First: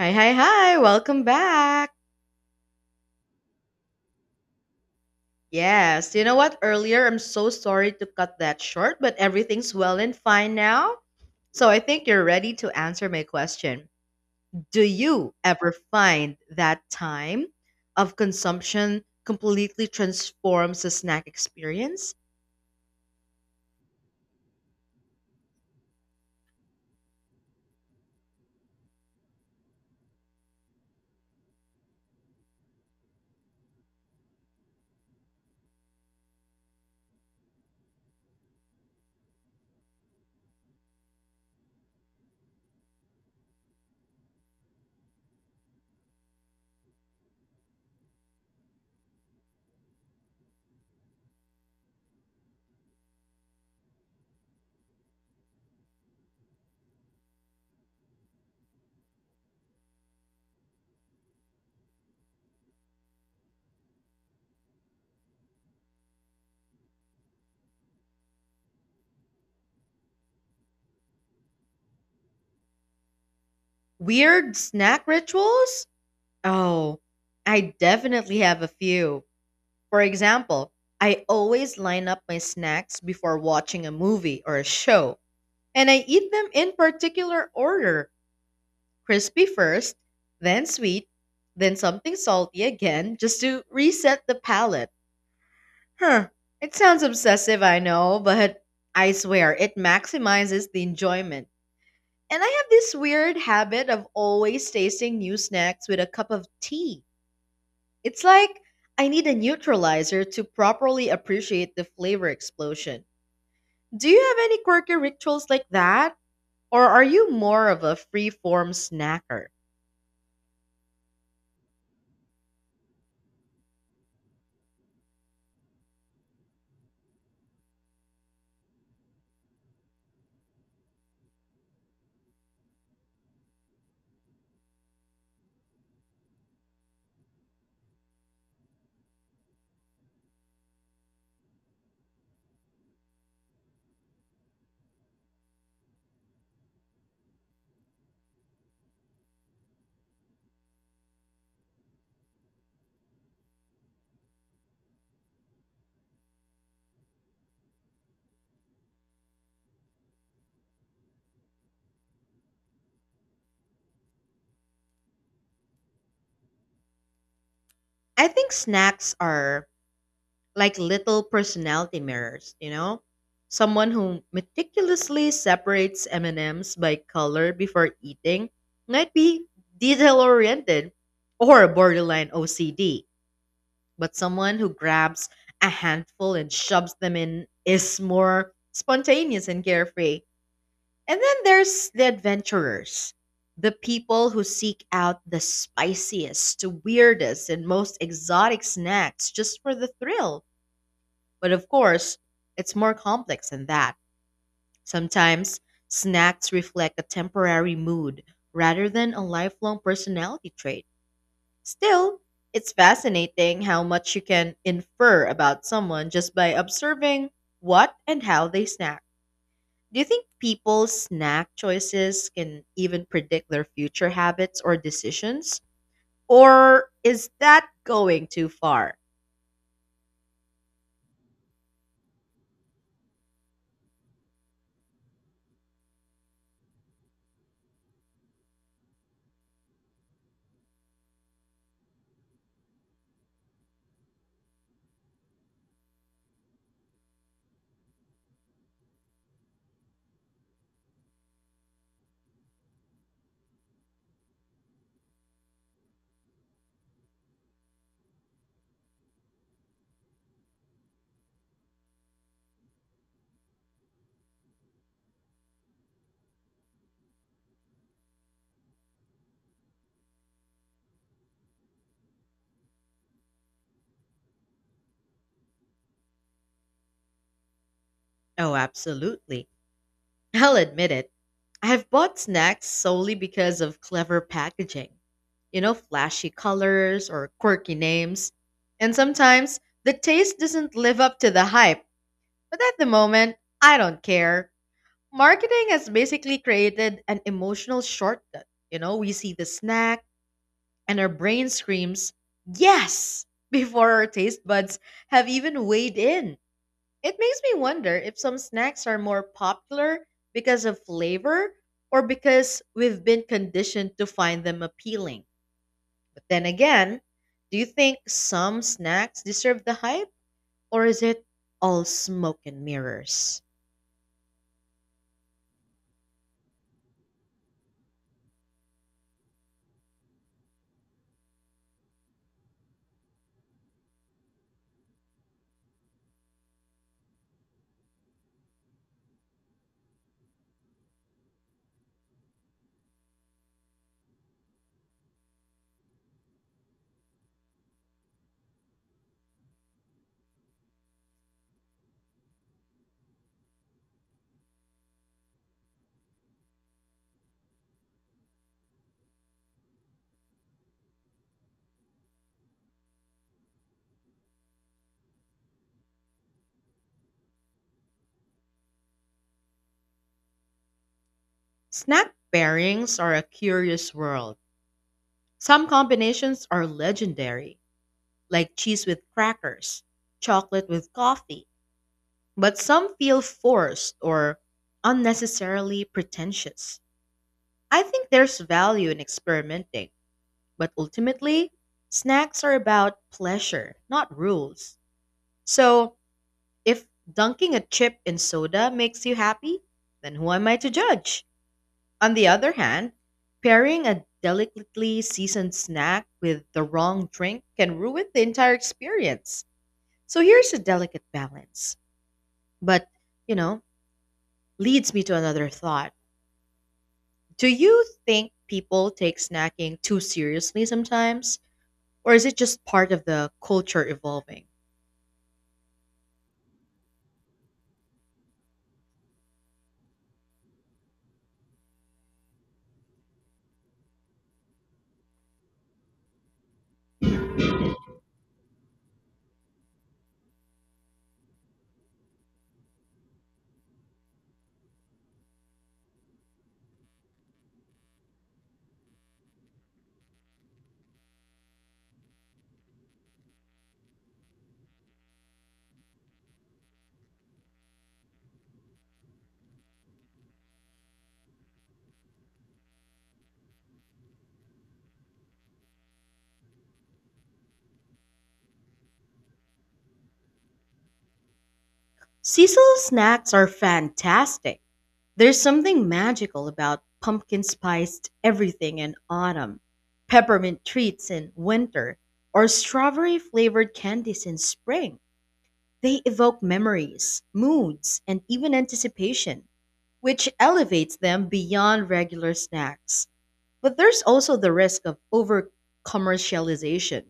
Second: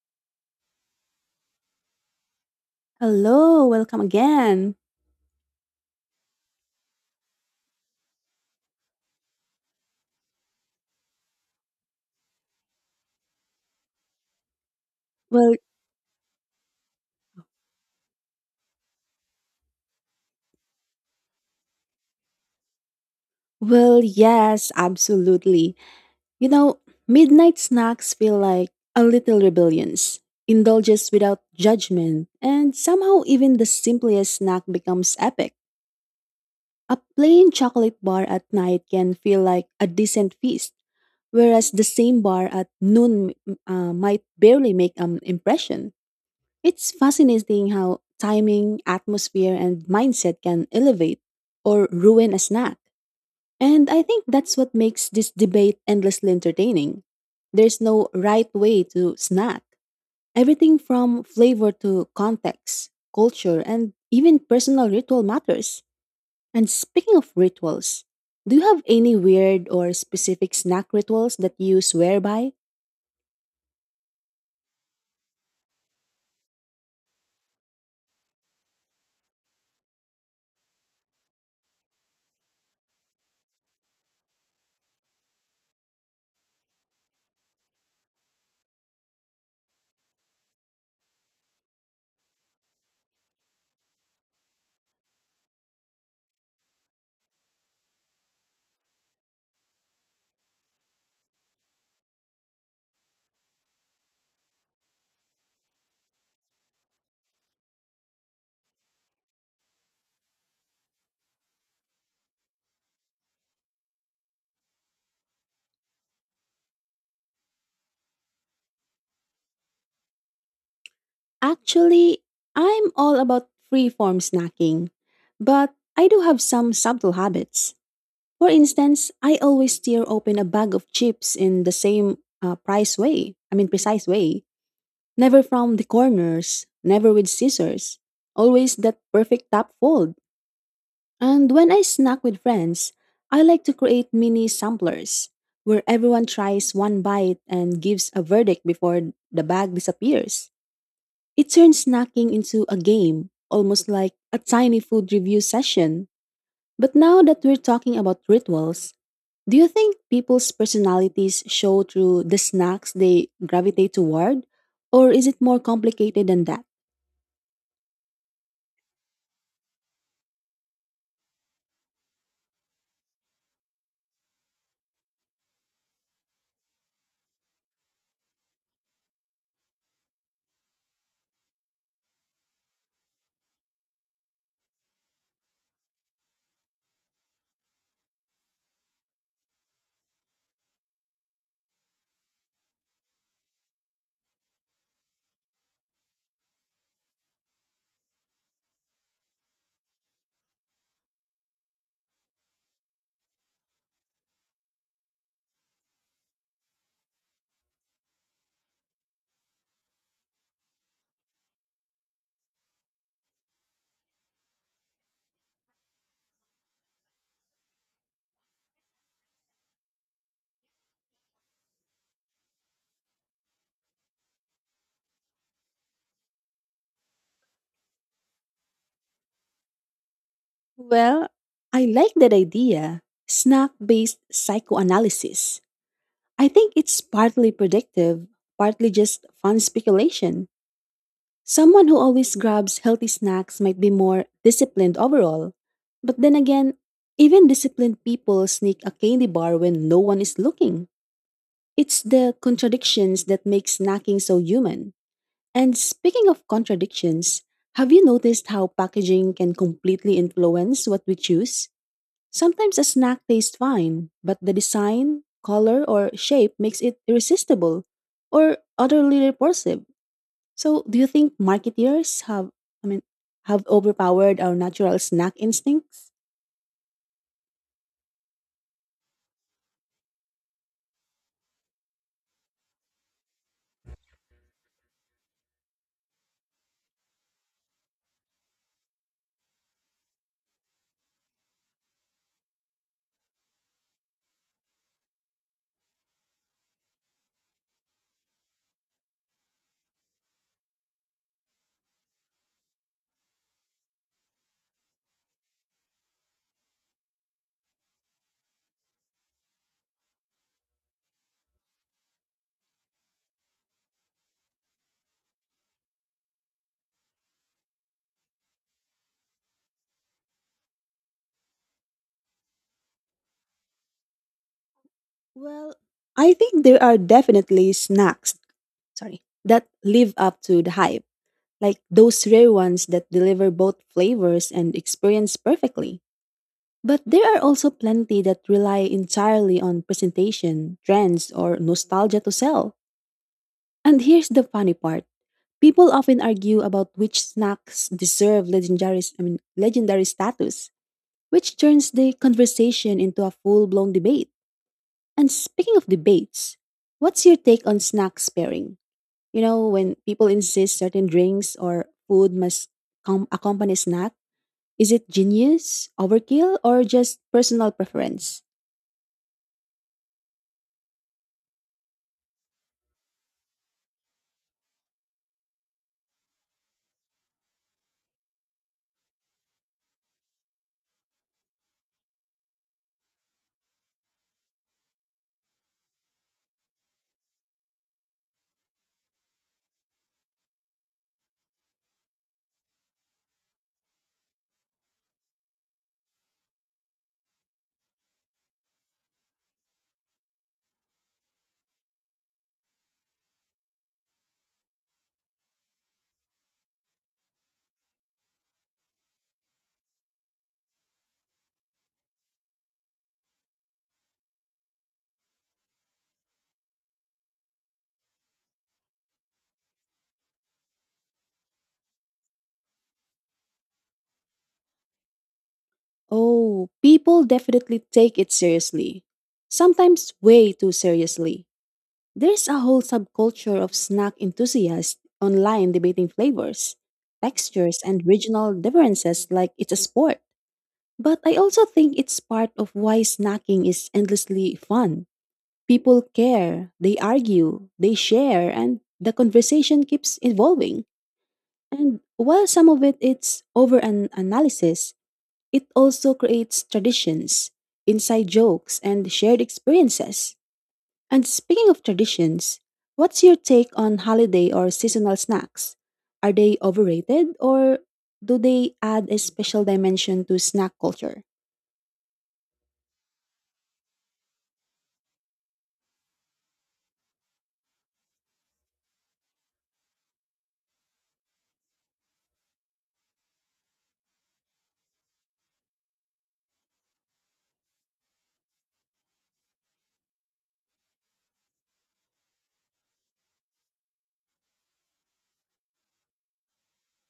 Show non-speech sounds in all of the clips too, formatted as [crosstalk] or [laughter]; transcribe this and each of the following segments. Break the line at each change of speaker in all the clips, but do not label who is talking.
Hi, hi, hi. Welcome back.
Hello, welcome again.
Yes, you know what? Earlier, I'm so sorry to cut that short, but everything's well and fine now. So I think you're ready to answer my question. Do you
Well,
ever find that time of consumption completely transforms the snack experience?
well, yes, absolutely. You know, midnight snacks feel like a little rebellions, indulges without judgment, and somehow even the simplest snack becomes epic. A plain chocolate bar at night can feel like a decent feast, whereas the same bar at noon might barely make an impression. It's fascinating how timing, atmosphere, and mindset can elevate or ruin a snack. And I think that's what makes this debate endlessly entertaining. There's no right way to snack. Everything from flavor to context, culture, and even personal ritual matters. And speaking of rituals, do you have any weird or specific snack rituals that you swear by?
Weird snack rituals? Oh, I definitely have a few. For example, I always line up my snacks before watching a movie or a show and I eat them in particular order, crispy first, then sweet, then something salty again, just to reset the palate. Huh, it sounds obsessive, I know, but I swear it maximizes the enjoyment. And I have this weird habit of always tasting new snacks with a cup of tea. It's like I need a neutralizer to properly appreciate the flavor explosion. Do you have any quirky rituals like that? Or are you more of a free-form snacker?
Actually, I'm all about free form snacking, but I do have some subtle habits. For instance, I always tear open a bag of chips in the same price way. I mean, precise way. Never from the corners, never with scissors. Always that perfect top fold. And when I snack with friends, I like to create mini samplers where everyone tries one bite and gives a verdict before the bag disappears. It turns snacking into a game, almost like a tiny food review session. But now that we're talking about rituals, do you think people's personalities show through the snacks they gravitate toward? Or is it more complicated than that?
I think snacks are like little personality mirrors, you know? Someone who meticulously separates M&Ms by color before eating might be detail-oriented or borderline OCD, but someone who grabs a handful and shoves them in is more spontaneous and carefree. And then there's the adventurers, the people who seek out the spiciest, weirdest, and most exotic snacks just for the thrill. But of course, it's more complex than that. Sometimes snacks reflect a temporary mood rather than a lifelong personality trait. Still, it's fascinating how much you can infer about someone just by observing what and how they snack. Do you think people's snack choices can even predict their future habits or decisions? Or is that going too far?
Well, I like that idea snack based psychoanalysis. I think it's partly predictive, partly just fun speculation. Someone who always grabs healthy snacks might be more disciplined overall. But then again, even disciplined people sneak a candy bar when no one is looking. It's the contradictions that make snacking so human. And speaking of contradictions, have you noticed how packaging can completely influence what we choose? Sometimes a snack tastes fine, but the design, color, or shape makes it irresistible or utterly repulsive. So, do you think marketeers I mean, have overpowered our natural snack instincts?
Oh, absolutely. [laughs] I'll admit it. I have bought snacks solely because of clever packaging. You know, flashy colors or quirky names. And sometimes the taste doesn't live up to the hype. But at the moment, I don't care. Marketing has basically created an emotional shortcut. You know, we see the snack and our brain screams, yes, [laughs] before our taste buds have even weighed in. It makes me wonder if some snacks are more popular because of flavor or because we've been conditioned to find them appealing. But then again, do you think some snacks deserve the hype, or is it all smoke and mirrors?
Well, I think there are definitely snacks that live up to the hype like those rare ones that deliver both flavors and experience perfectly. But there are also plenty that rely entirely on presentation, trends, or nostalgia to sell. And here's the funny part. People often argue about which snacks deserve legendary status, which turns the conversation into a full-blown debate. And speaking of debates, what's your take on snack pairing? You know, when people insist certain drinks or food must accompany snack, is it genius, overkill, or just personal preference?
Snack pairings are a curious world. Some combinations are legendary, like cheese with crackers, chocolate with coffee, but some feel forced or unnecessarily pretentious. I think there's value in experimenting, but ultimately, snacks are about pleasure, not rules. So, if dunking a chip in soda makes you happy, then who am I to judge? On the other hand, pairing a delicately seasoned snack with the wrong drink can ruin the entire experience. So here's a delicate balance, but you know, leads me to another thought. Do you think people take snacking too seriously sometimes? Or is it just part of the culture evolving?
Oh, people definitely take it seriously. Sometimes way too seriously. There's a whole subculture of snack enthusiasts online debating flavors, textures, and regional differences like it's a sport. But I also think it's part of why snacking is endlessly fun. People care, they argue, they share, and the conversation keeps evolving. And while some of it's over an analysis, it also creates traditions, inside jokes, and shared experiences. And speaking of traditions, what's your take on holiday or seasonal snacks? Are they overrated or do they add a special dimension to snack culture?
Seasonal snacks are fantastic. There's something magical about pumpkin spiced everything in autumn, peppermint treats in winter, or strawberry flavored candies in spring. They evoke memories, moods, and even anticipation, which elevates them beyond regular snacks. But there's also the risk of over commercialization,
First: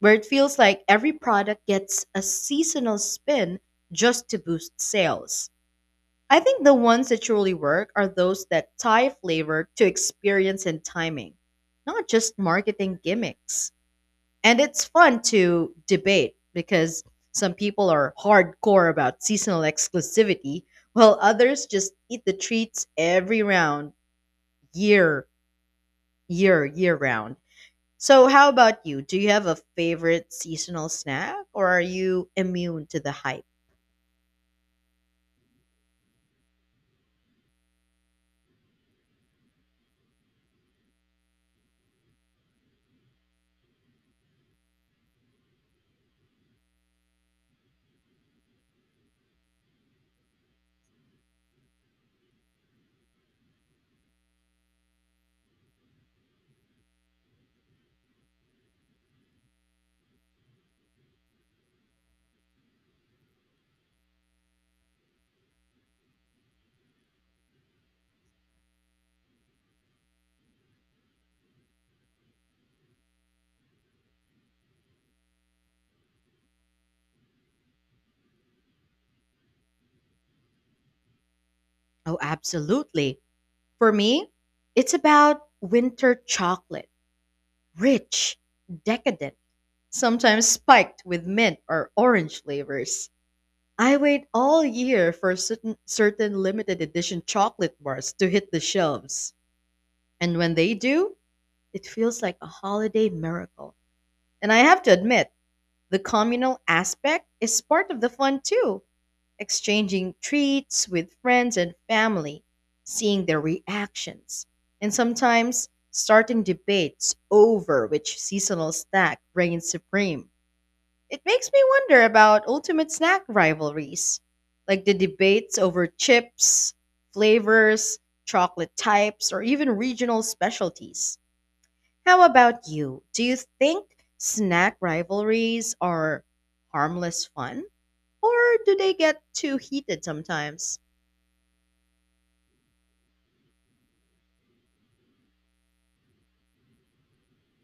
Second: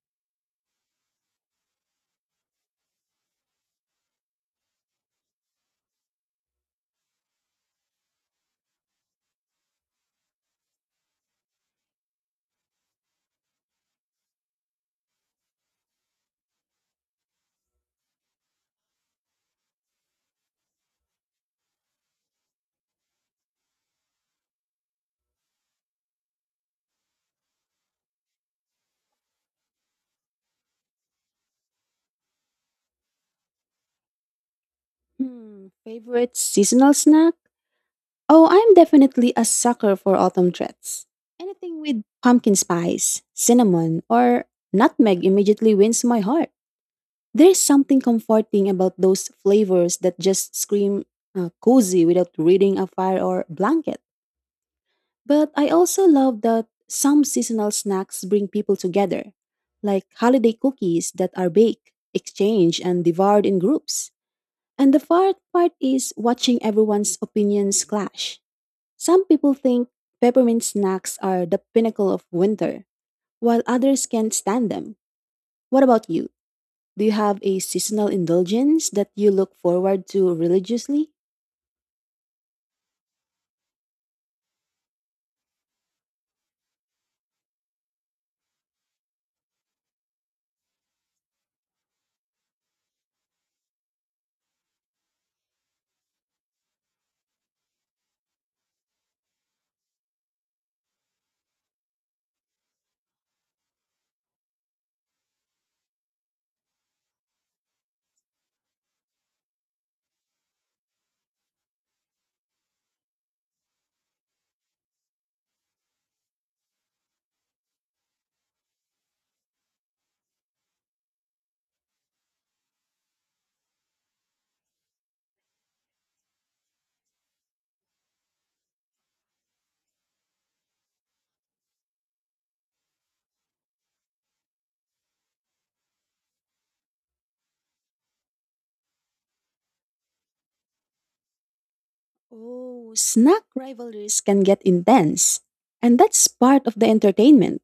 where it feels like every product gets a seasonal spin just to boost sales. I think the ones that truly work are those that tie flavor to experience and timing, not just marketing gimmicks. And it's fun to debate because some people are hardcore about seasonal exclusivity, while others just eat the treats every round, year, year round. So, how about you? Do you have a favorite seasonal snack or are you immune to the hype?
Hmm, favorite seasonal snack? Oh, I'm definitely a sucker for autumn treats. Anything with pumpkin spice, cinnamon, or nutmeg immediately wins my heart. There's something comforting about those flavors that just scream cozy without reading a fire or blanket. But I also love that some seasonal snacks bring people together, like holiday cookies that are baked, exchanged, and devoured in groups. And the fun part is watching everyone's opinions clash. Some people think peppermint snacks are the pinnacle of winter, while others can't stand them. What about you? Do you have a seasonal indulgence that you look forward to religiously?
Oh, absolutely. For me, it's about winter chocolate, rich, decadent, sometimes spiked with mint or orange flavors. I wait all year for certain limited edition chocolate bars to hit the shelves. And when they do, it feels like a holiday miracle. And I have to admit, the communal aspect is part of the fun too. Exchanging treats with friends and family, seeing their reactions, and sometimes starting debates over which seasonal snack reigns supreme. It makes me wonder about ultimate snack rivalries, like the debates over chips, flavors, chocolate types, or even regional specialties. How about you? Do you think snack rivalries are harmless fun, or do they get too heated sometimes?
Oh, snack rivalries can get intense. And that's part of the entertainment.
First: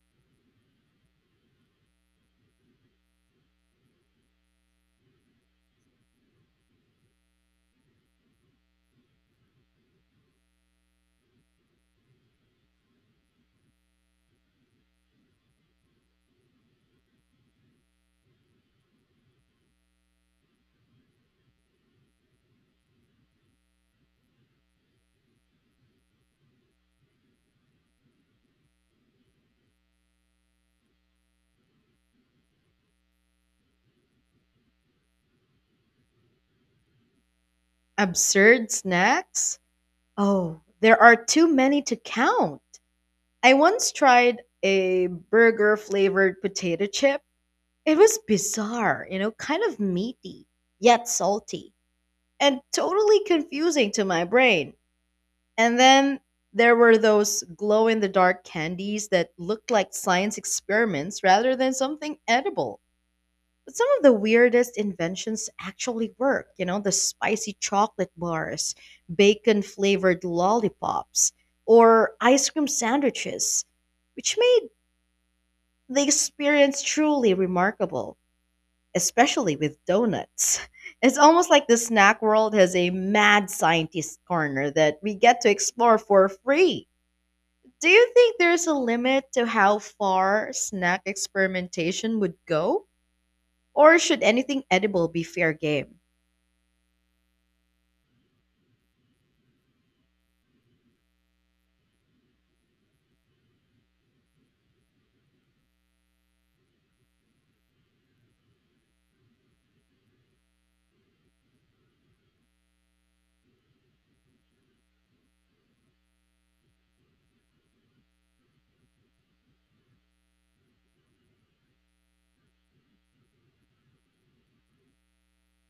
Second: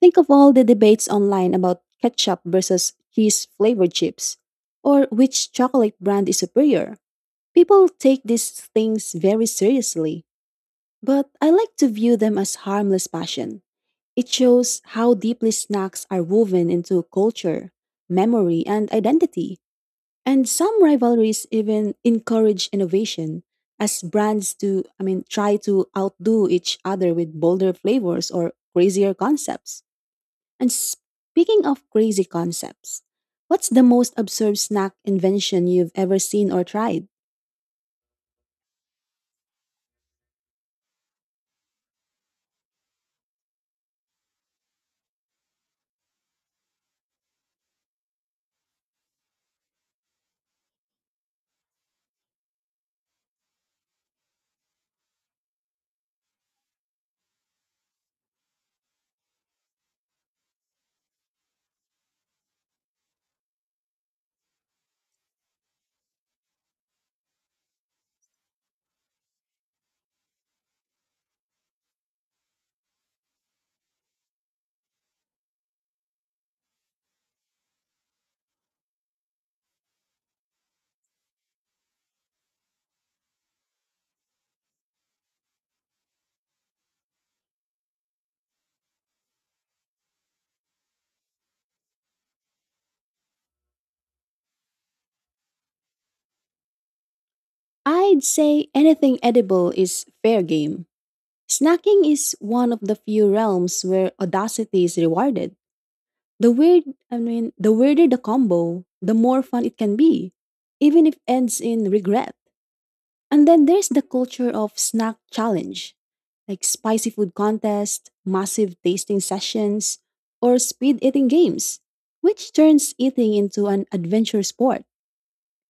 Think of all the debates online about ketchup versus cheese flavored chips, or which chocolate brand is superior. People take these things very seriously. But I like to view them as harmless passion. It shows how deeply snacks are woven into culture, memory, and identity. And some rivalries even encourage innovation as brands to, I mean, try to outdo each other with bolder flavors or crazier concepts. And speaking of crazy concepts, what's the most absurd snack invention you've ever seen or tried?
Absurd snacks? Oh, there are too many to count. I once tried a burger flavored potato chip. It was bizarre, you know, kind of meaty, yet salty, and totally confusing to my brain. And then there were those glow in the dark candies that looked like science experiments rather than something edible. But some of the weirdest inventions actually work, you know, the spicy chocolate bars, bacon flavored lollipops, or ice cream sandwiches, which made the experience truly remarkable, especially with donuts. [laughs] It's almost like the snack world has a mad scientist corner that we get to explore for free. Do you think there's a limit to how far snack experimentation would go? Or should anything edible be fair game?
I'd say anything edible is fair game. Snacking is one of the few realms where audacity is rewarded. The weird, the weirder the combo, the more fun it can be, even if ends in regret. And then there's the culture of snack challenge, like spicy food contest, massive tasting sessions, or speed eating games, which turns eating into an adventure sport.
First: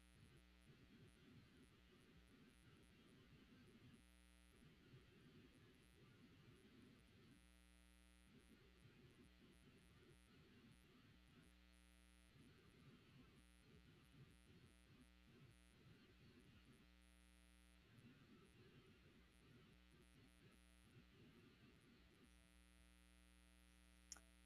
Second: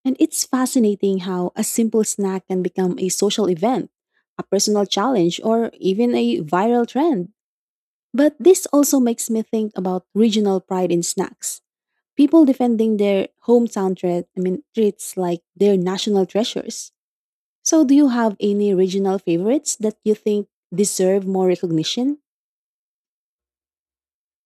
And it's fascinating how a simple snack can become a social event, a personal challenge, or even a viral trend. But this also makes me think about regional pride in snacks. People defending their hometown treats like their national treasures. So, do you have any regional favorites that you think deserve more recognition?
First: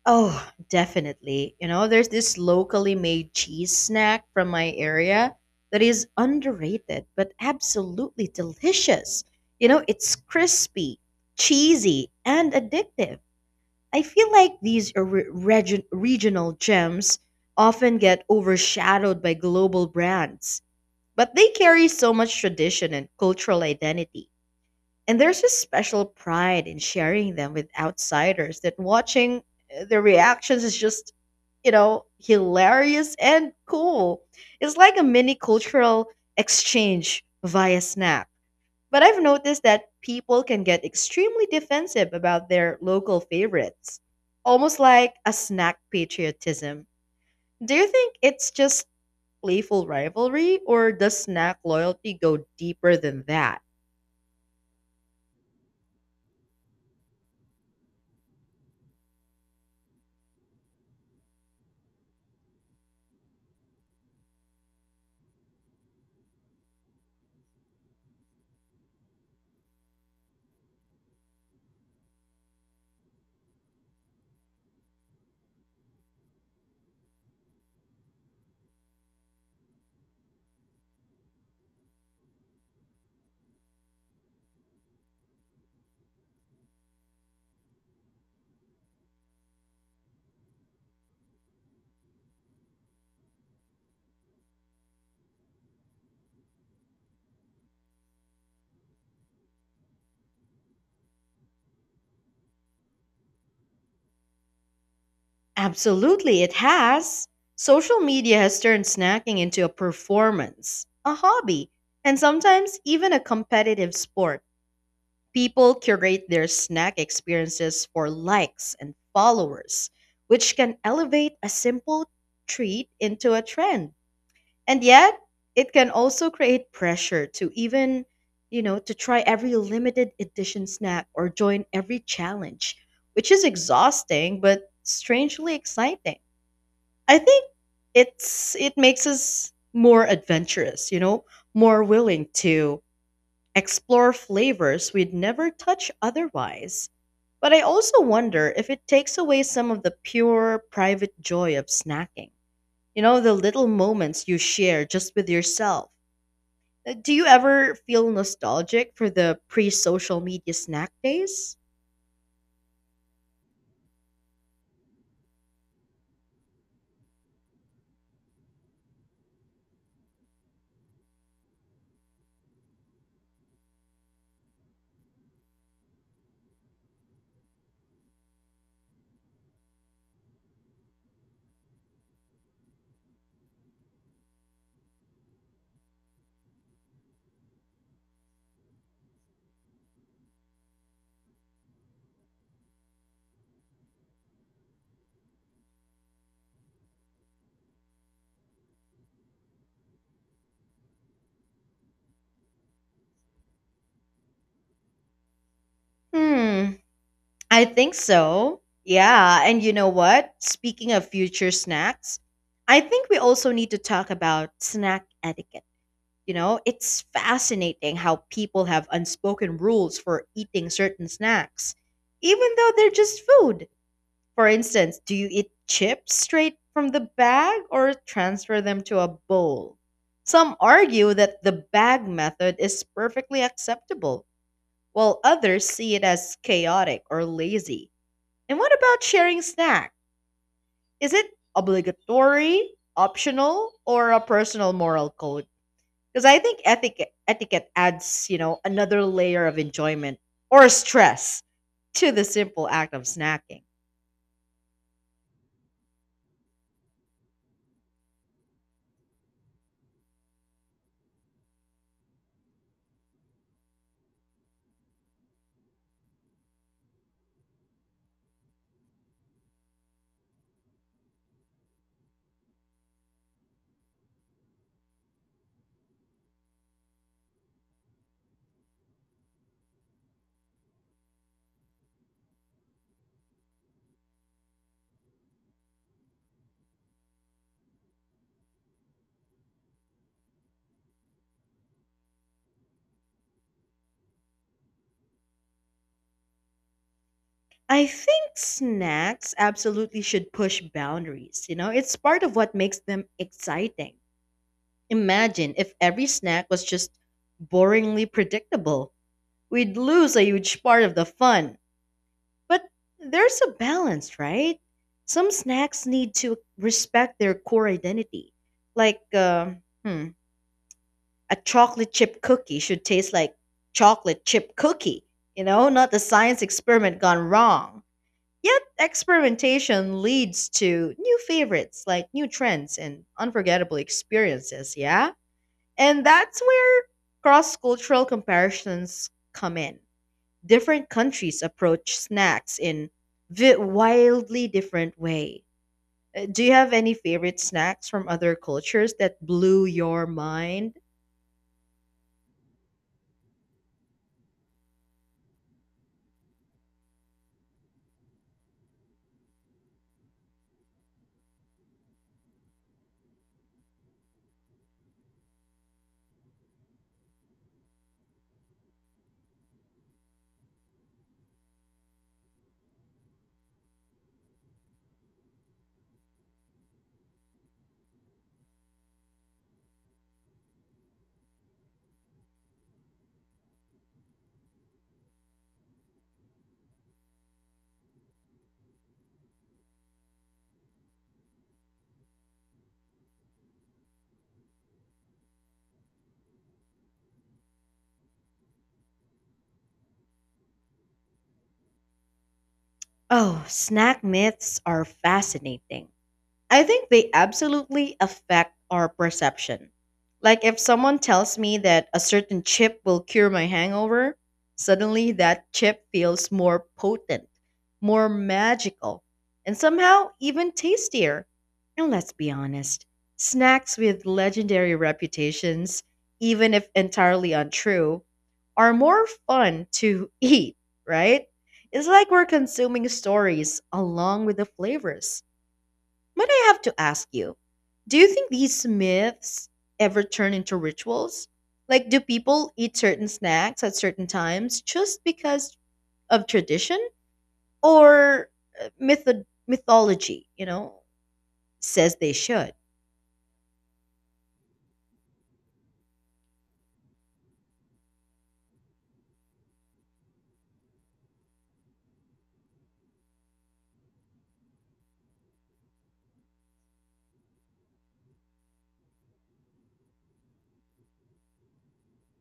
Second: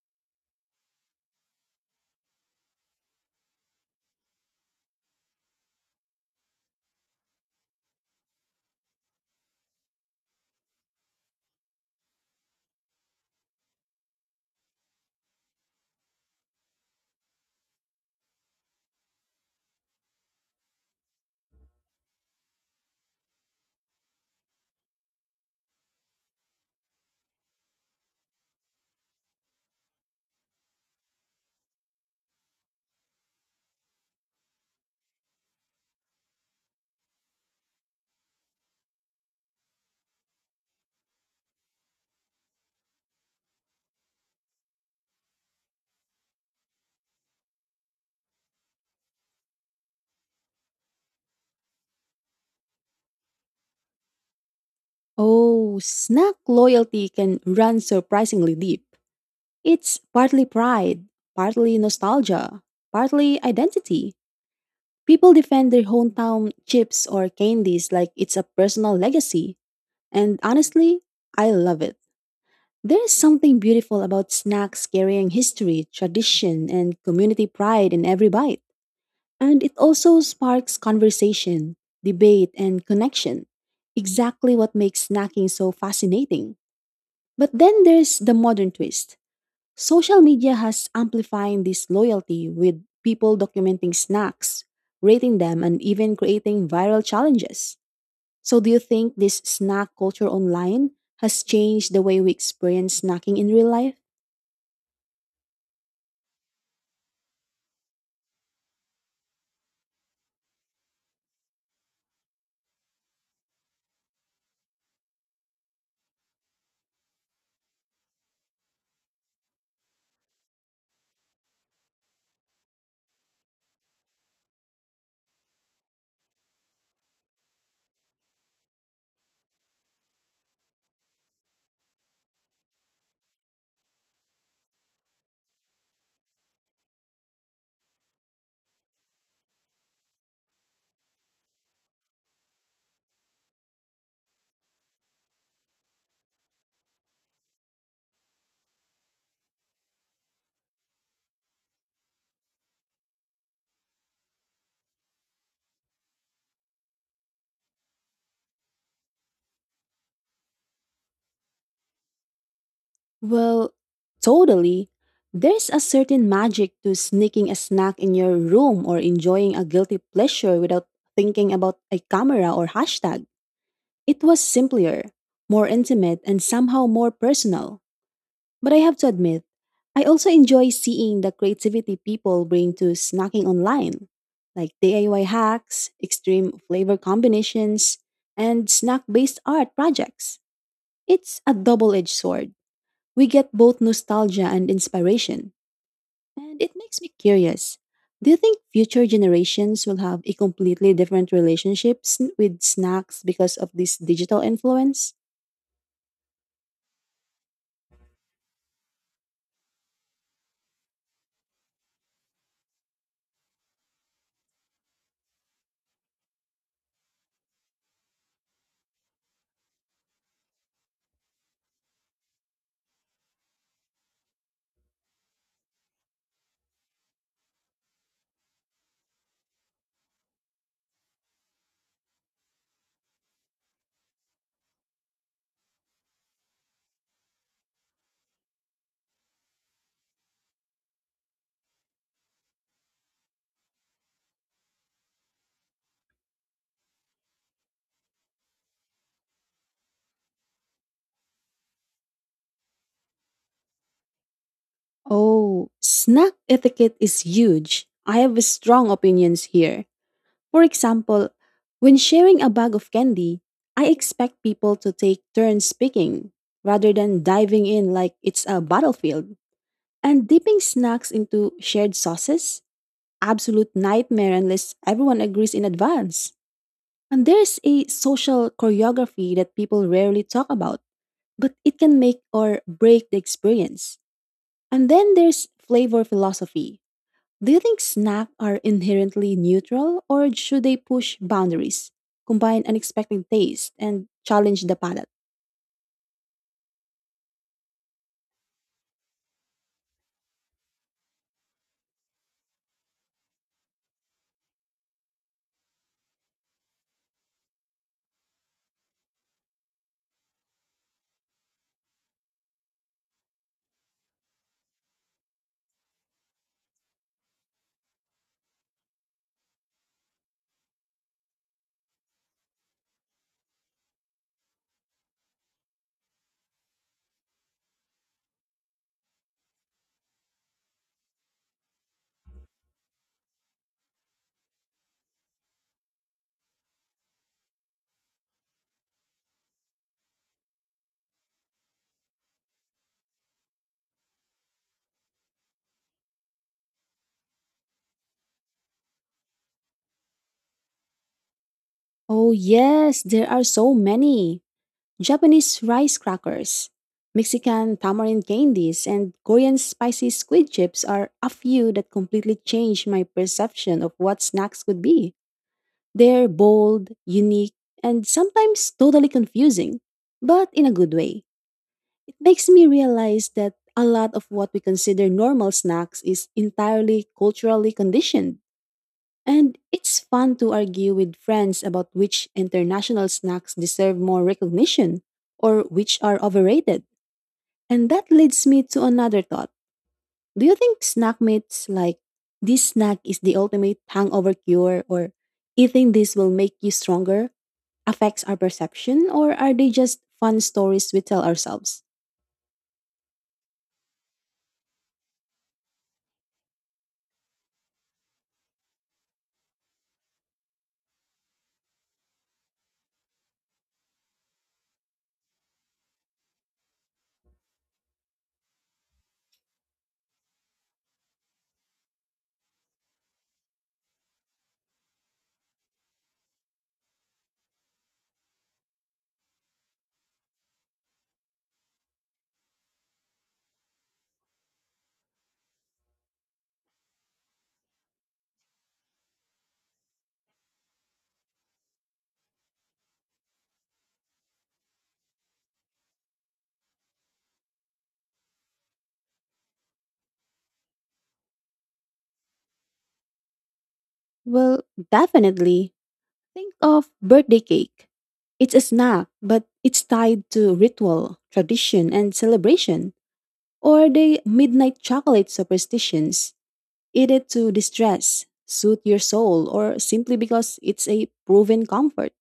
Oh, definitely. You know, there's this locally made cheese snack from my area that is underrated but absolutely delicious. You know, it's crispy, cheesy, and addictive. I feel like these are regional gems, often get overshadowed by global brands, but they carry so much tradition and cultural identity. And there's a special pride in sharing them with outsiders, that watching their reactions is just, you know, hilarious and cool. It's like a mini cultural exchange via snack. But I've noticed that people can get extremely defensive about their local favorites, almost like a snack patriotism. Do you think it's just playful rivalry, or does snack loyalty go deeper than that?
Oh, snack loyalty can run surprisingly deep. It's partly pride, partly nostalgia, partly identity. People defend their hometown chips or candies like it's a personal legacy. And honestly, I love it. There is something beautiful about snacks carrying history, tradition, and community pride in every bite. And it also sparks conversation, debate, and connection. Exactly what makes snacking so fascinating. But then there's the modern twist. Social media has amplifying this loyalty with people documenting snacks, rating them, and even creating viral challenges. So, do you think this snack culture online has changed the way we experience snacking in real life?
Absolutely, it has. Social media has turned snacking into a performance, a hobby, and sometimes even a competitive sport. People curate their snack experiences for likes and followers, which can elevate a simple treat into a trend. And yet, it can also create pressure to even, you know, to try every limited edition snack or join every challenge, which is exhausting but strangely exciting. I think it makes us more adventurous, you know, more willing to explore flavors we'd never touch otherwise. But I also wonder if it takes away some of the pure, private joy of snacking. You know, the little moments you share just with yourself. Do you ever feel nostalgic for the pre social media snack days?
Well, totally. There's a certain magic to sneaking a snack in your room or enjoying a guilty pleasure without thinking about a camera or hashtag. It was simpler, more intimate, and somehow more personal. But I have to admit, I also enjoy seeing the creativity people bring to snacking online, like DIY hacks, extreme flavor combinations, and snack based art projects. It's a double edged sword. We get both nostalgia and inspiration, and it makes me curious. Do you think future generations will have a completely different relationships with snacks because of this digital influence?
Hmm, I think so. Yeah, and you know what? Speaking of future snacks, I think we also need to talk about snack etiquette. You know, it's fascinating how people have unspoken rules for eating certain snacks, even though they're just food. For instance, do you eat chips straight from the bag or transfer them to a bowl? Some argue that the bag method is perfectly acceptable, while others see it as chaotic or lazy. And what about sharing snack? Is it obligatory, optional, or a personal moral code? Because I think etiquette adds, you know, another layer of enjoyment or stress to the simple act of snacking.
Oh, snack etiquette is huge. I have strong opinions here. For example, when sharing a bag of candy, I expect people to take turns picking rather than diving in like it's a battlefield. And dipping snacks into shared sauces? Absolute nightmare unless everyone agrees in advance. And there's a social choreography that people rarely talk about, but it can make or break the experience. And then there's flavor philosophy. Do you think snacks are inherently neutral or should they push boundaries, combine unexpected taste, and challenge the palate?
I think snacks absolutely should push boundaries, you know? It's part of what makes them exciting. Imagine if every snack was just boringly predictable. We'd lose a huge part of the fun. But there's a balance, right? Some snacks need to respect their core identity. Like uh, hmm, a chocolate chip cookie should taste like chocolate chip cookie, you know, not a science experiment gone wrong. Yet, experimentation leads to new favorites like new trends and unforgettable experiences, yeah? And that's where cross cultural comparisons come in. Different countries approach snacks in wildly different way. Do you have any favorite snacks from other cultures that blew your mind?
Oh, yes, there are so many. Japanese rice crackers, Mexican tamarind candies, and Korean spicy squid chips are a few that completely changed my perception of what snacks could be. They're bold, unique, and sometimes totally confusing, but in a good way. It makes me realize that a lot of what we consider normal snacks is entirely culturally conditioned. And it's fun to argue with friends about which international snacks deserve more recognition or which are overrated. And that leads me to another thought. Do you think snack mates like this snack is the ultimate hangover cure or eating this will make you stronger affects our perception or are they just fun stories we tell ourselves?
Oh, snack myths are fascinating. I think they absolutely affect our perception. Like if someone tells me that a certain chip will cure my hangover, suddenly that chip feels more potent, more magical, and somehow even tastier. And let's be honest, snacks with legendary reputations, even if entirely untrue, are more fun to [laughs] eat, right? It's like we're consuming stories along with the flavors. Might I have to ask you, do you think these myths ever turn into rituals? Like, do people eat certain snacks at certain times just because of tradition or mythology, you know, says they should?
Well, definitely. Think of birthday cake. It's a snack, but it's tied to ritual, tradition, and celebration. Or the midnight chocolate superstitions eat it to distress, soothe your soul, or simply because it's a proven comfort.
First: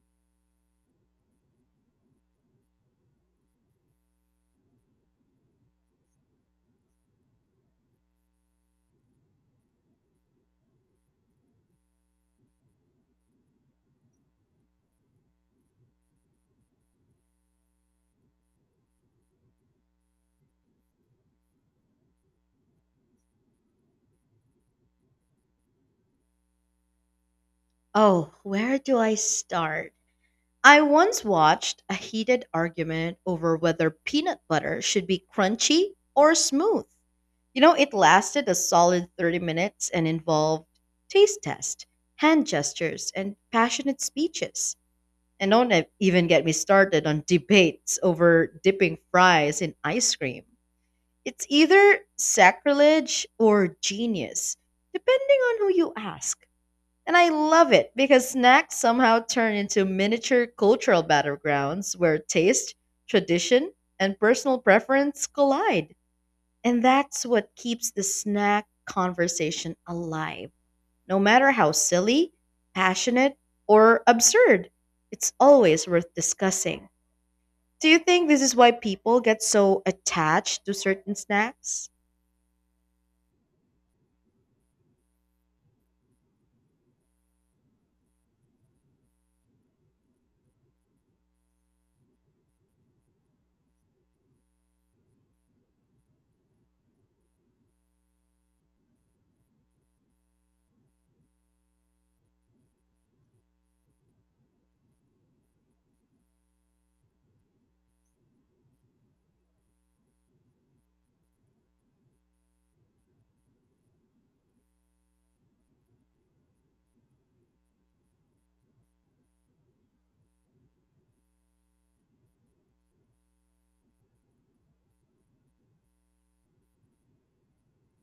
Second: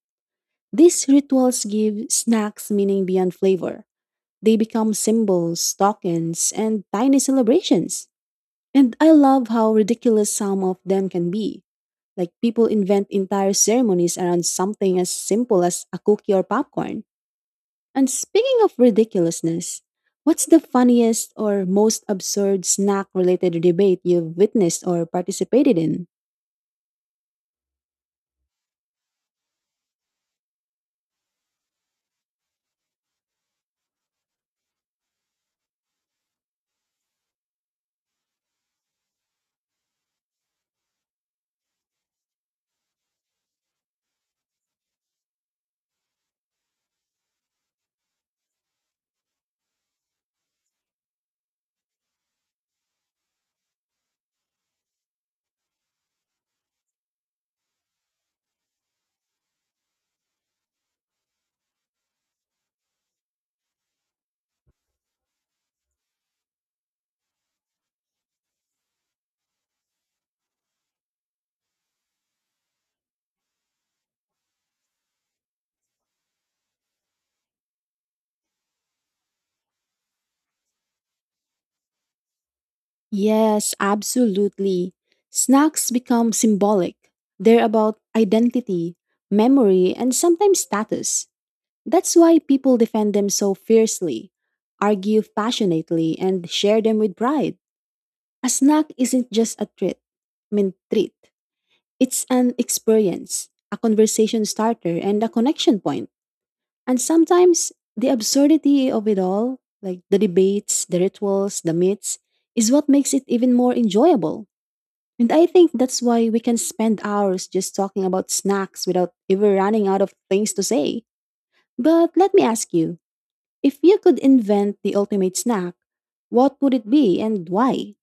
These rituals give snacks meaning beyond flavor. They become symbols, tokens, and tiny celebrations. And I love how ridiculous some of them can be. Like people invent entire ceremonies around something as simple as a cookie or popcorn. And speaking of ridiculousness, what's the funniest or most absurd snack related debate you've witnessed or participated in?
Oh, where do I start? I once watched a heated argument over whether peanut butter should be crunchy or smooth. You know, it lasted a solid 30 minutes and involved taste test, hand gestures, and passionate speeches. And don't even get me started on debates over dipping fries in ice cream. It's either sacrilege or genius, depending on who you ask. And I love it because snacks somehow turn into miniature cultural battlegrounds where taste, tradition, and personal preference collide. And that's what keeps the snack conversation alive. No matter how silly, passionate, or absurd, it's always worth discussing. Do you think this is why people get so attached to certain snacks?
Yes, absolutely. Snacks become symbolic. They're about identity, memory, and sometimes status. That's why people defend them so fiercely, argue passionately, and share them with pride. A snack isn't just a treat. It's an experience, a conversation starter, and a connection point. And sometimes the absurdity of it all, like the debates, the rituals, the myths, is what makes it even more enjoyable. And I think that's why we can spend hours just talking about snacks without ever running out of things to say. But let me ask you, if you could invent the ultimate snack, what would it be and why?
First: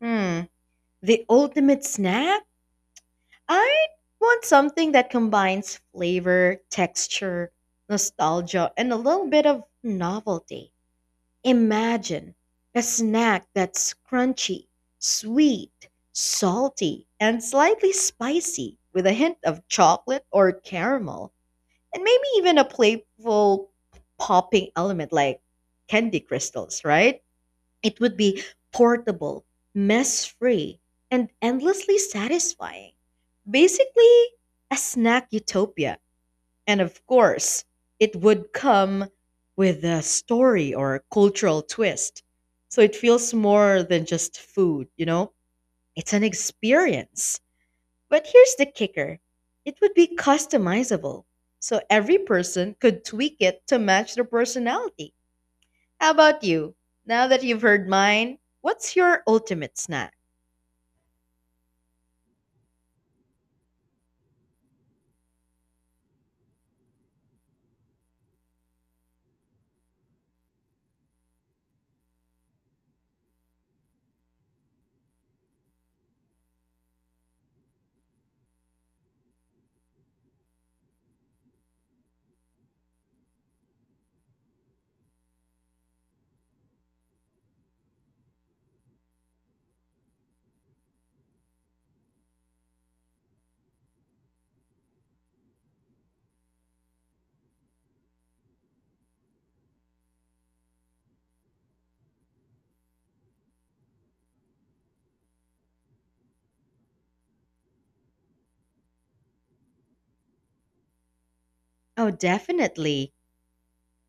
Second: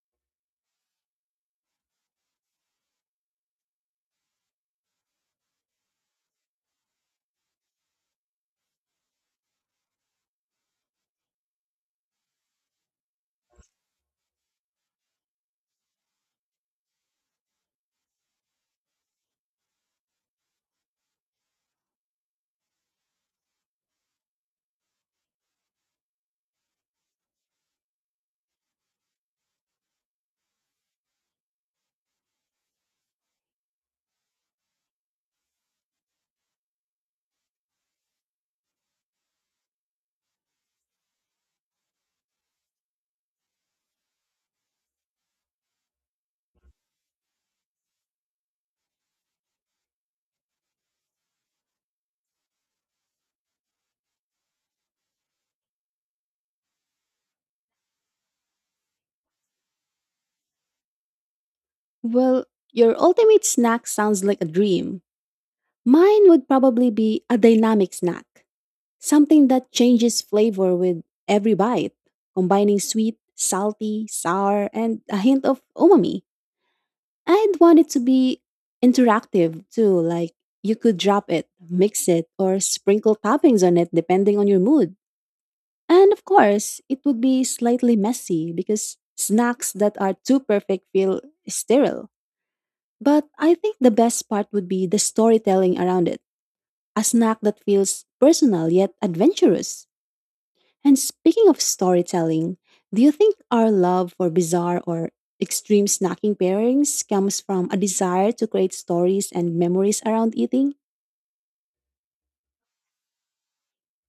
Hmm, the ultimate snack? I want something that combines flavor, texture, nostalgia, and a little bit of novelty. Imagine a snack that's crunchy, sweet, salty, and slightly spicy with a hint of chocolate or caramel, and maybe even a playful popping element like candy crystals, right? It would be portable, mess free, and endlessly satisfying. Basically, a snack utopia. And of course, it would come with a story or a cultural twist. So it feels more than just food, you know? It's an experience. But here's the kicker, it would be customizable. So every person could tweak it to match their personality. How about you? Now that you've heard mine, what's your ultimate snack?
Well, your ultimate snack sounds like a dream. Mine would probably be a dynamic snack, something that changes flavor with every bite, combining sweet, salty, sour, and a hint of umami. I'd want it to be interactive too, like you could drop it, mix it, or sprinkle toppings on it depending on your mood. And of course, it would be slightly messy because snacks that are too perfect feel sterile. But I think the best part would be the storytelling around it, a snack that feels personal yet adventurous. And speaking of storytelling, do you think our love for bizarre or extreme snacking pairings comes from a desire to create stories and memories around eating?
Oh, definitely.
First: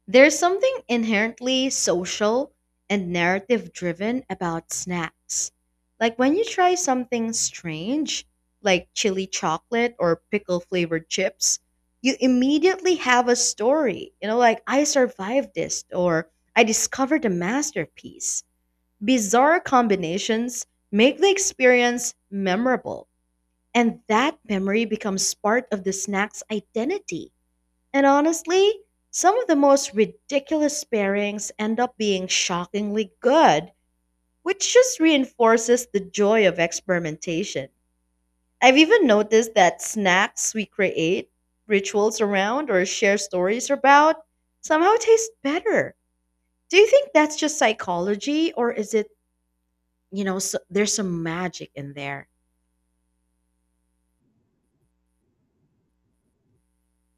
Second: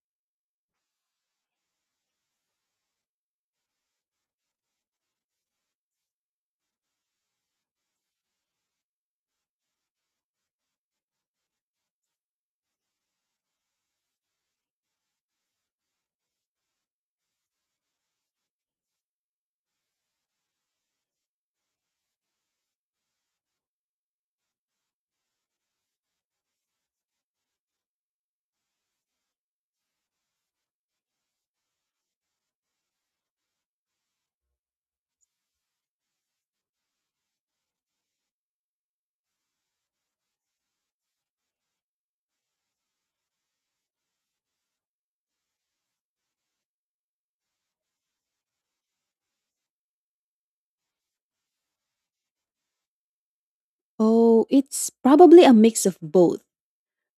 There's something inherently social and narrative driven about snacks. Like when you try something strange, like chili chocolate or pickle flavored chips, you immediately have a story. You know, like I survived this or I discovered a masterpiece. Bizarre combinations make the experience memorable, and that memory becomes part of the snack's identity. And honestly, some of the most ridiculous pairings end up being shockingly good, which just reinforces the joy of experimentation. I've even noticed that snacks we create, rituals around, or share stories about somehow taste better. Do you think that's just psychology, or is it, you know, there's some magic in there?
Oh, it's probably a mix of both.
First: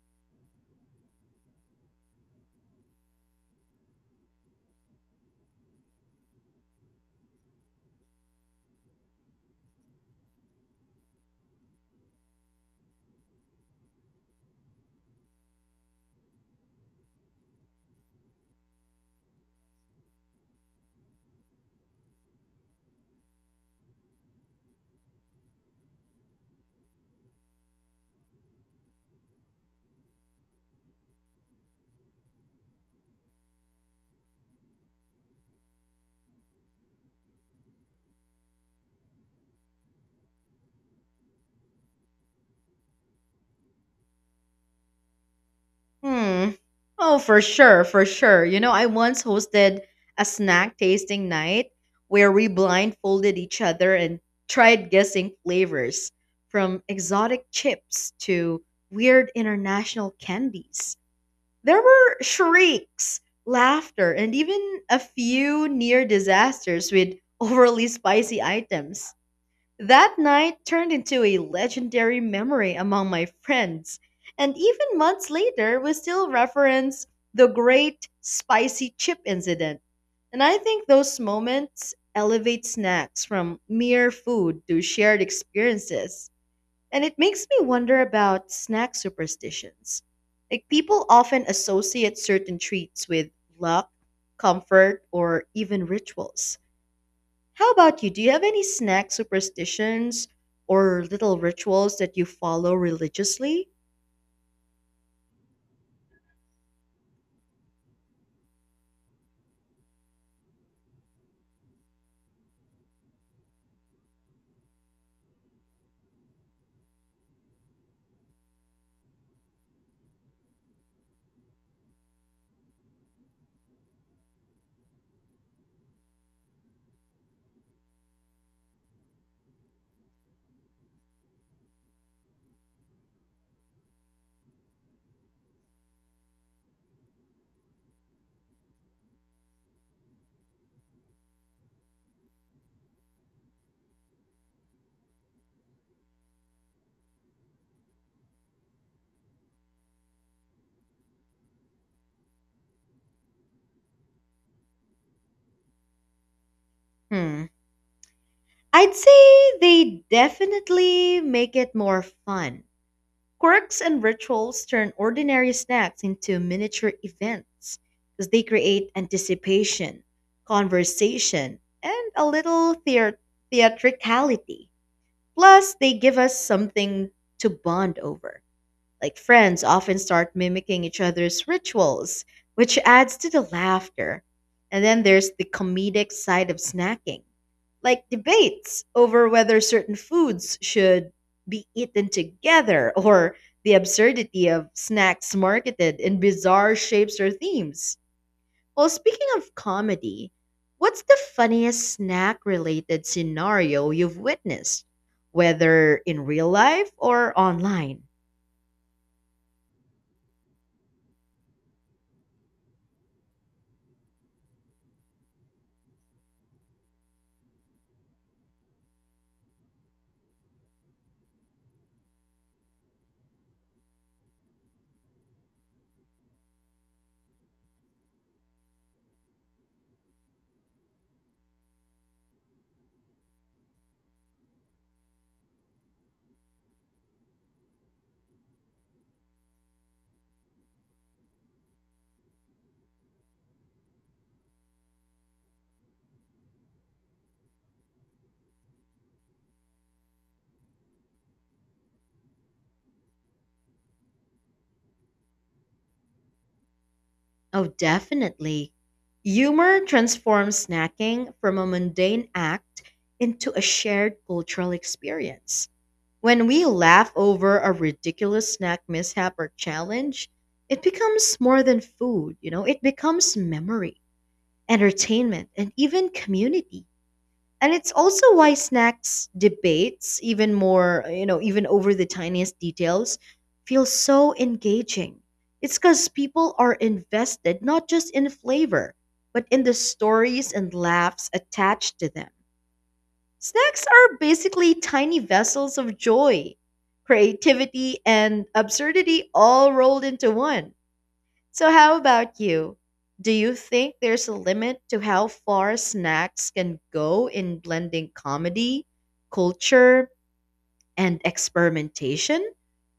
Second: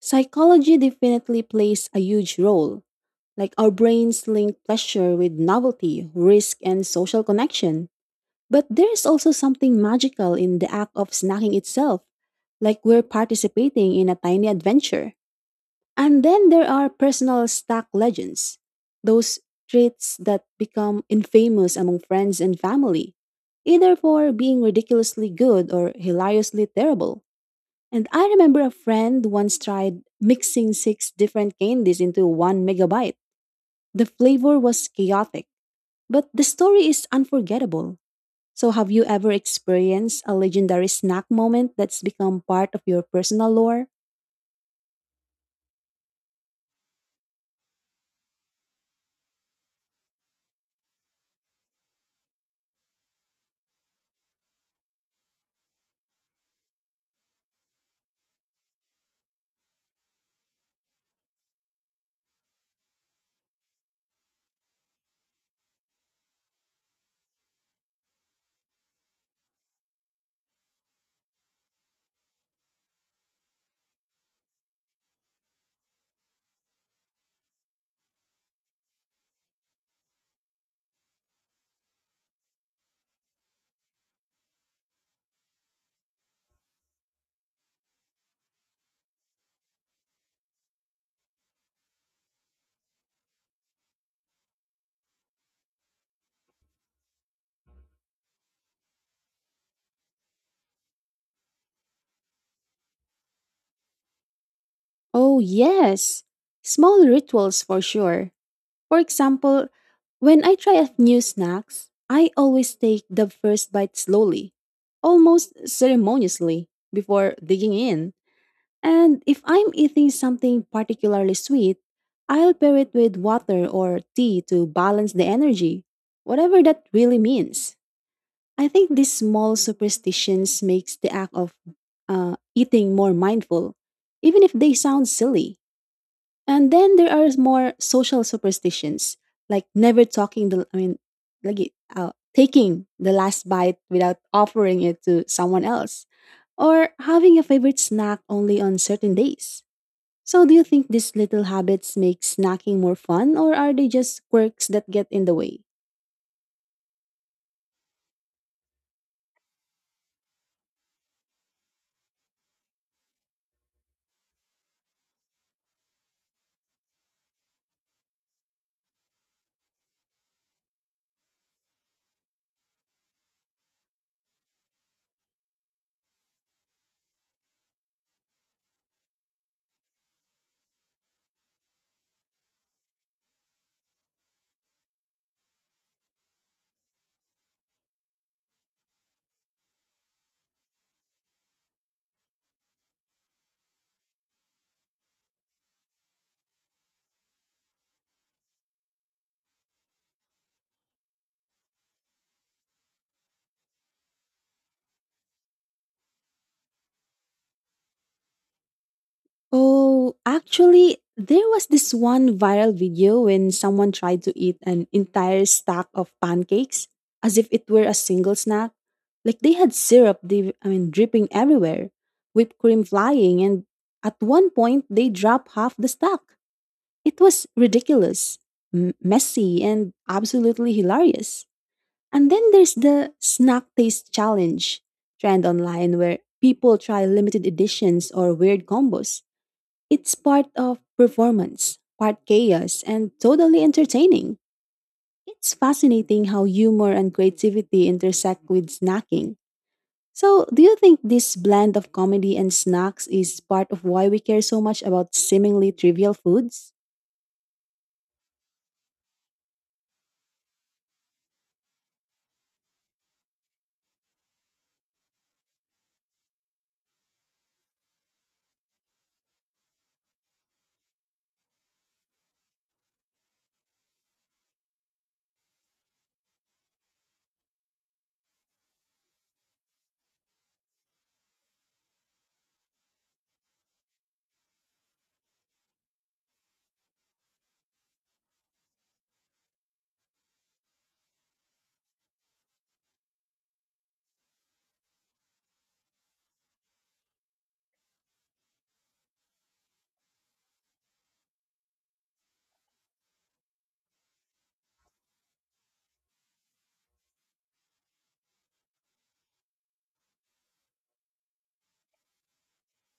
Psychology definitely plays a huge role. Like our brains link pleasure with novelty, risk, and social connection. But there is also something magical in the act of snacking itself, like we're participating in a tiny adventure. And then there are personal snack legends, those treats that become infamous among friends and family, either for being ridiculously good or hilariously terrible. And I remember a friend once tried mixing six different candies into one megabyte. The flavor was chaotic, but the story is unforgettable. So, have you ever experienced a legendary snack moment that's become part of your personal lore?
Hmm. Oh, for sure, for sure. You know, I once hosted a snack tasting night where we blindfolded each other and tried guessing flavors from exotic chips to weird international candies. There were shrieks, laughter, and even a few near disasters with overly spicy items. That night turned into a legendary memory among my friends, and even months later, we still reference the great spicy chip incident. And I think those moments elevate snacks from mere food to shared experiences. And it makes me wonder about snack superstitions. Like, people often associate certain treats with luck, comfort, or even rituals. How about you? Do you have any snack superstitions or little rituals that you follow religiously?
Oh, yes. Small rituals for sure. For example, when I try a new snacks, I always take the first bite slowly, almost ceremoniously, before digging in. And if I'm eating something particularly sweet, I'll pair it with water or tea to balance the energy, whatever that really means. I think these small superstitions makes the act of eating more mindful, even if they sound silly. And then there are more social superstitions, like never talking the like taking the last bite without offering it to someone else, or having a favorite snack only on certain days. So, do you think these little habits make snacking more fun, or are they just quirks that get in the way?
Hmm. I'd say they definitely make it more fun. Quirks and rituals turn ordinary snacks into miniature events because they create anticipation, conversation, and a little theatricality. Plus, they give us something to bond over. Like friends often start mimicking each other's rituals, which adds to the laughter. And then there's the comedic side of snacking, like debates over whether certain foods should be eaten together or the absurdity of snacks marketed in bizarre shapes or themes. Well, speaking of comedy, what's the funniest snack related scenario you've witnessed, whether in real life or online?
Oh, actually, there was this one viral video when someone tried to eat an entire stack of pancakes as if it were a single snack. Like they had syrup, dripping everywhere, whipped cream flying, and at one point they dropped half the stack. It was ridiculous, messy, and absolutely hilarious. And then there's the snack taste challenge trend online where people try limited editions or weird combos. It's part of performance, part chaos, and totally entertaining. It's fascinating how humor and creativity intersect with snacking. So, do you think this blend of comedy and snacks is part of why we care so much about seemingly trivial foods?
Oh, definitely. Humor transforms snacking from a mundane act into a shared cultural experience. When we laugh over a ridiculous snack mishap or challenge, it becomes more than food, you know, it becomes memory, entertainment, and even community. And it's also why snacks debates, even more, you know, even over the tiniest details, feel so engaging. It's because people are invested not just in flavor, but in the stories and laughs attached to them. Snacks are basically tiny vessels of joy, creativity, and absurdity all rolled into one. So, how about you? Do you think there's a limit to how far snacks can go in blending comedy, culture, and experimentation?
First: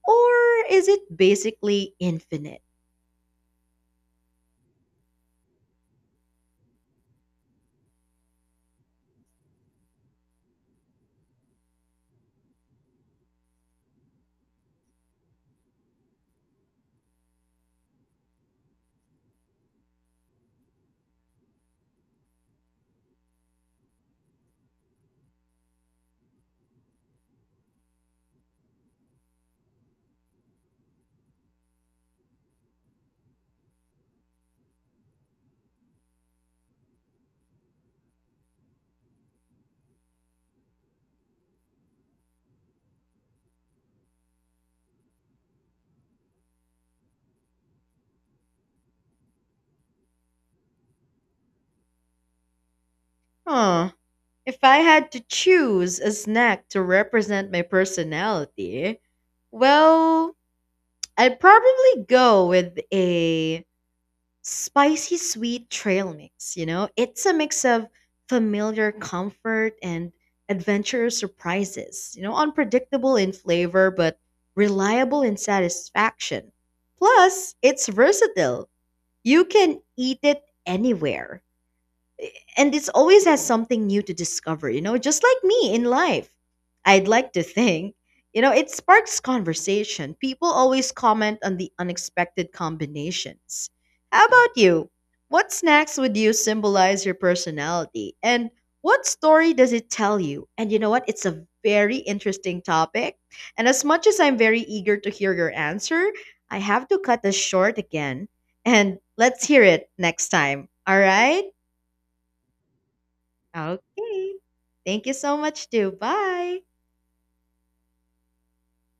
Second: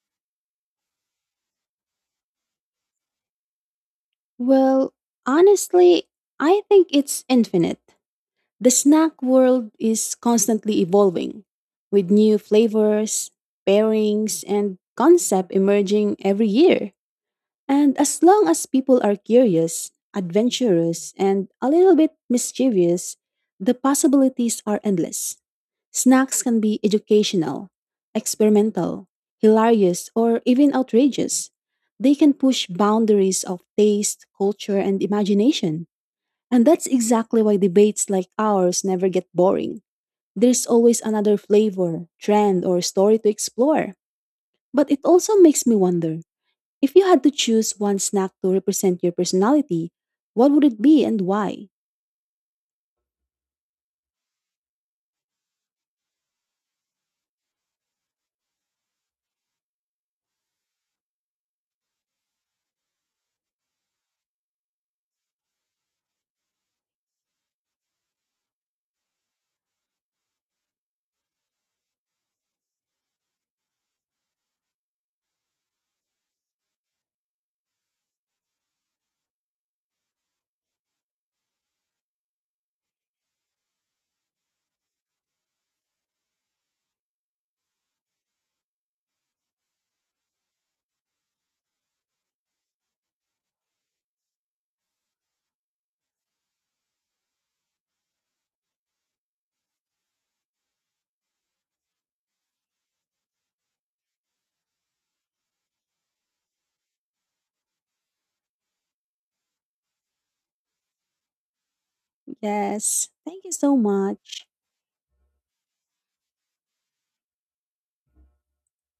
Or is it basically infinite?
Well, honestly, I think it's infinite. The snack world is constantly evolving, with new flavors, pairings, and concept emerging every year. And as long as people are curious, adventurous, and a little bit mischievous, the possibilities are endless. Snacks can be educational, experimental, hilarious, or even outrageous. They can push boundaries of taste, culture, and imagination. And that's exactly why debates like ours never get boring. There's always another flavor, trend, or story to explore. But it also makes me wonder, if you had to choose one snack to represent your personality, what would it be and why?
Huh. If I had to choose a snack to represent my personality, well, I'd probably go with a spicy sweet trail mix, you know? It's a mix of familiar comfort and adventurous surprises, you know, unpredictable in flavor but reliable in satisfaction. Plus, it's versatile. You can eat it anywhere and it's always has something new to discover, you know, just like me in life. I'd like to think, you know, it sparks conversation. People always comment on the unexpected combinations. How about you? What snacks would you symbolize your personality? And what story does it tell you? And you know what? It's a very interesting topic. And as much as I'm very eager to hear your answer, I have to cut this short again. And let's hear it next time. All right?
Yes, thank you so
Okay.
much.
Thank you so much too. Bye.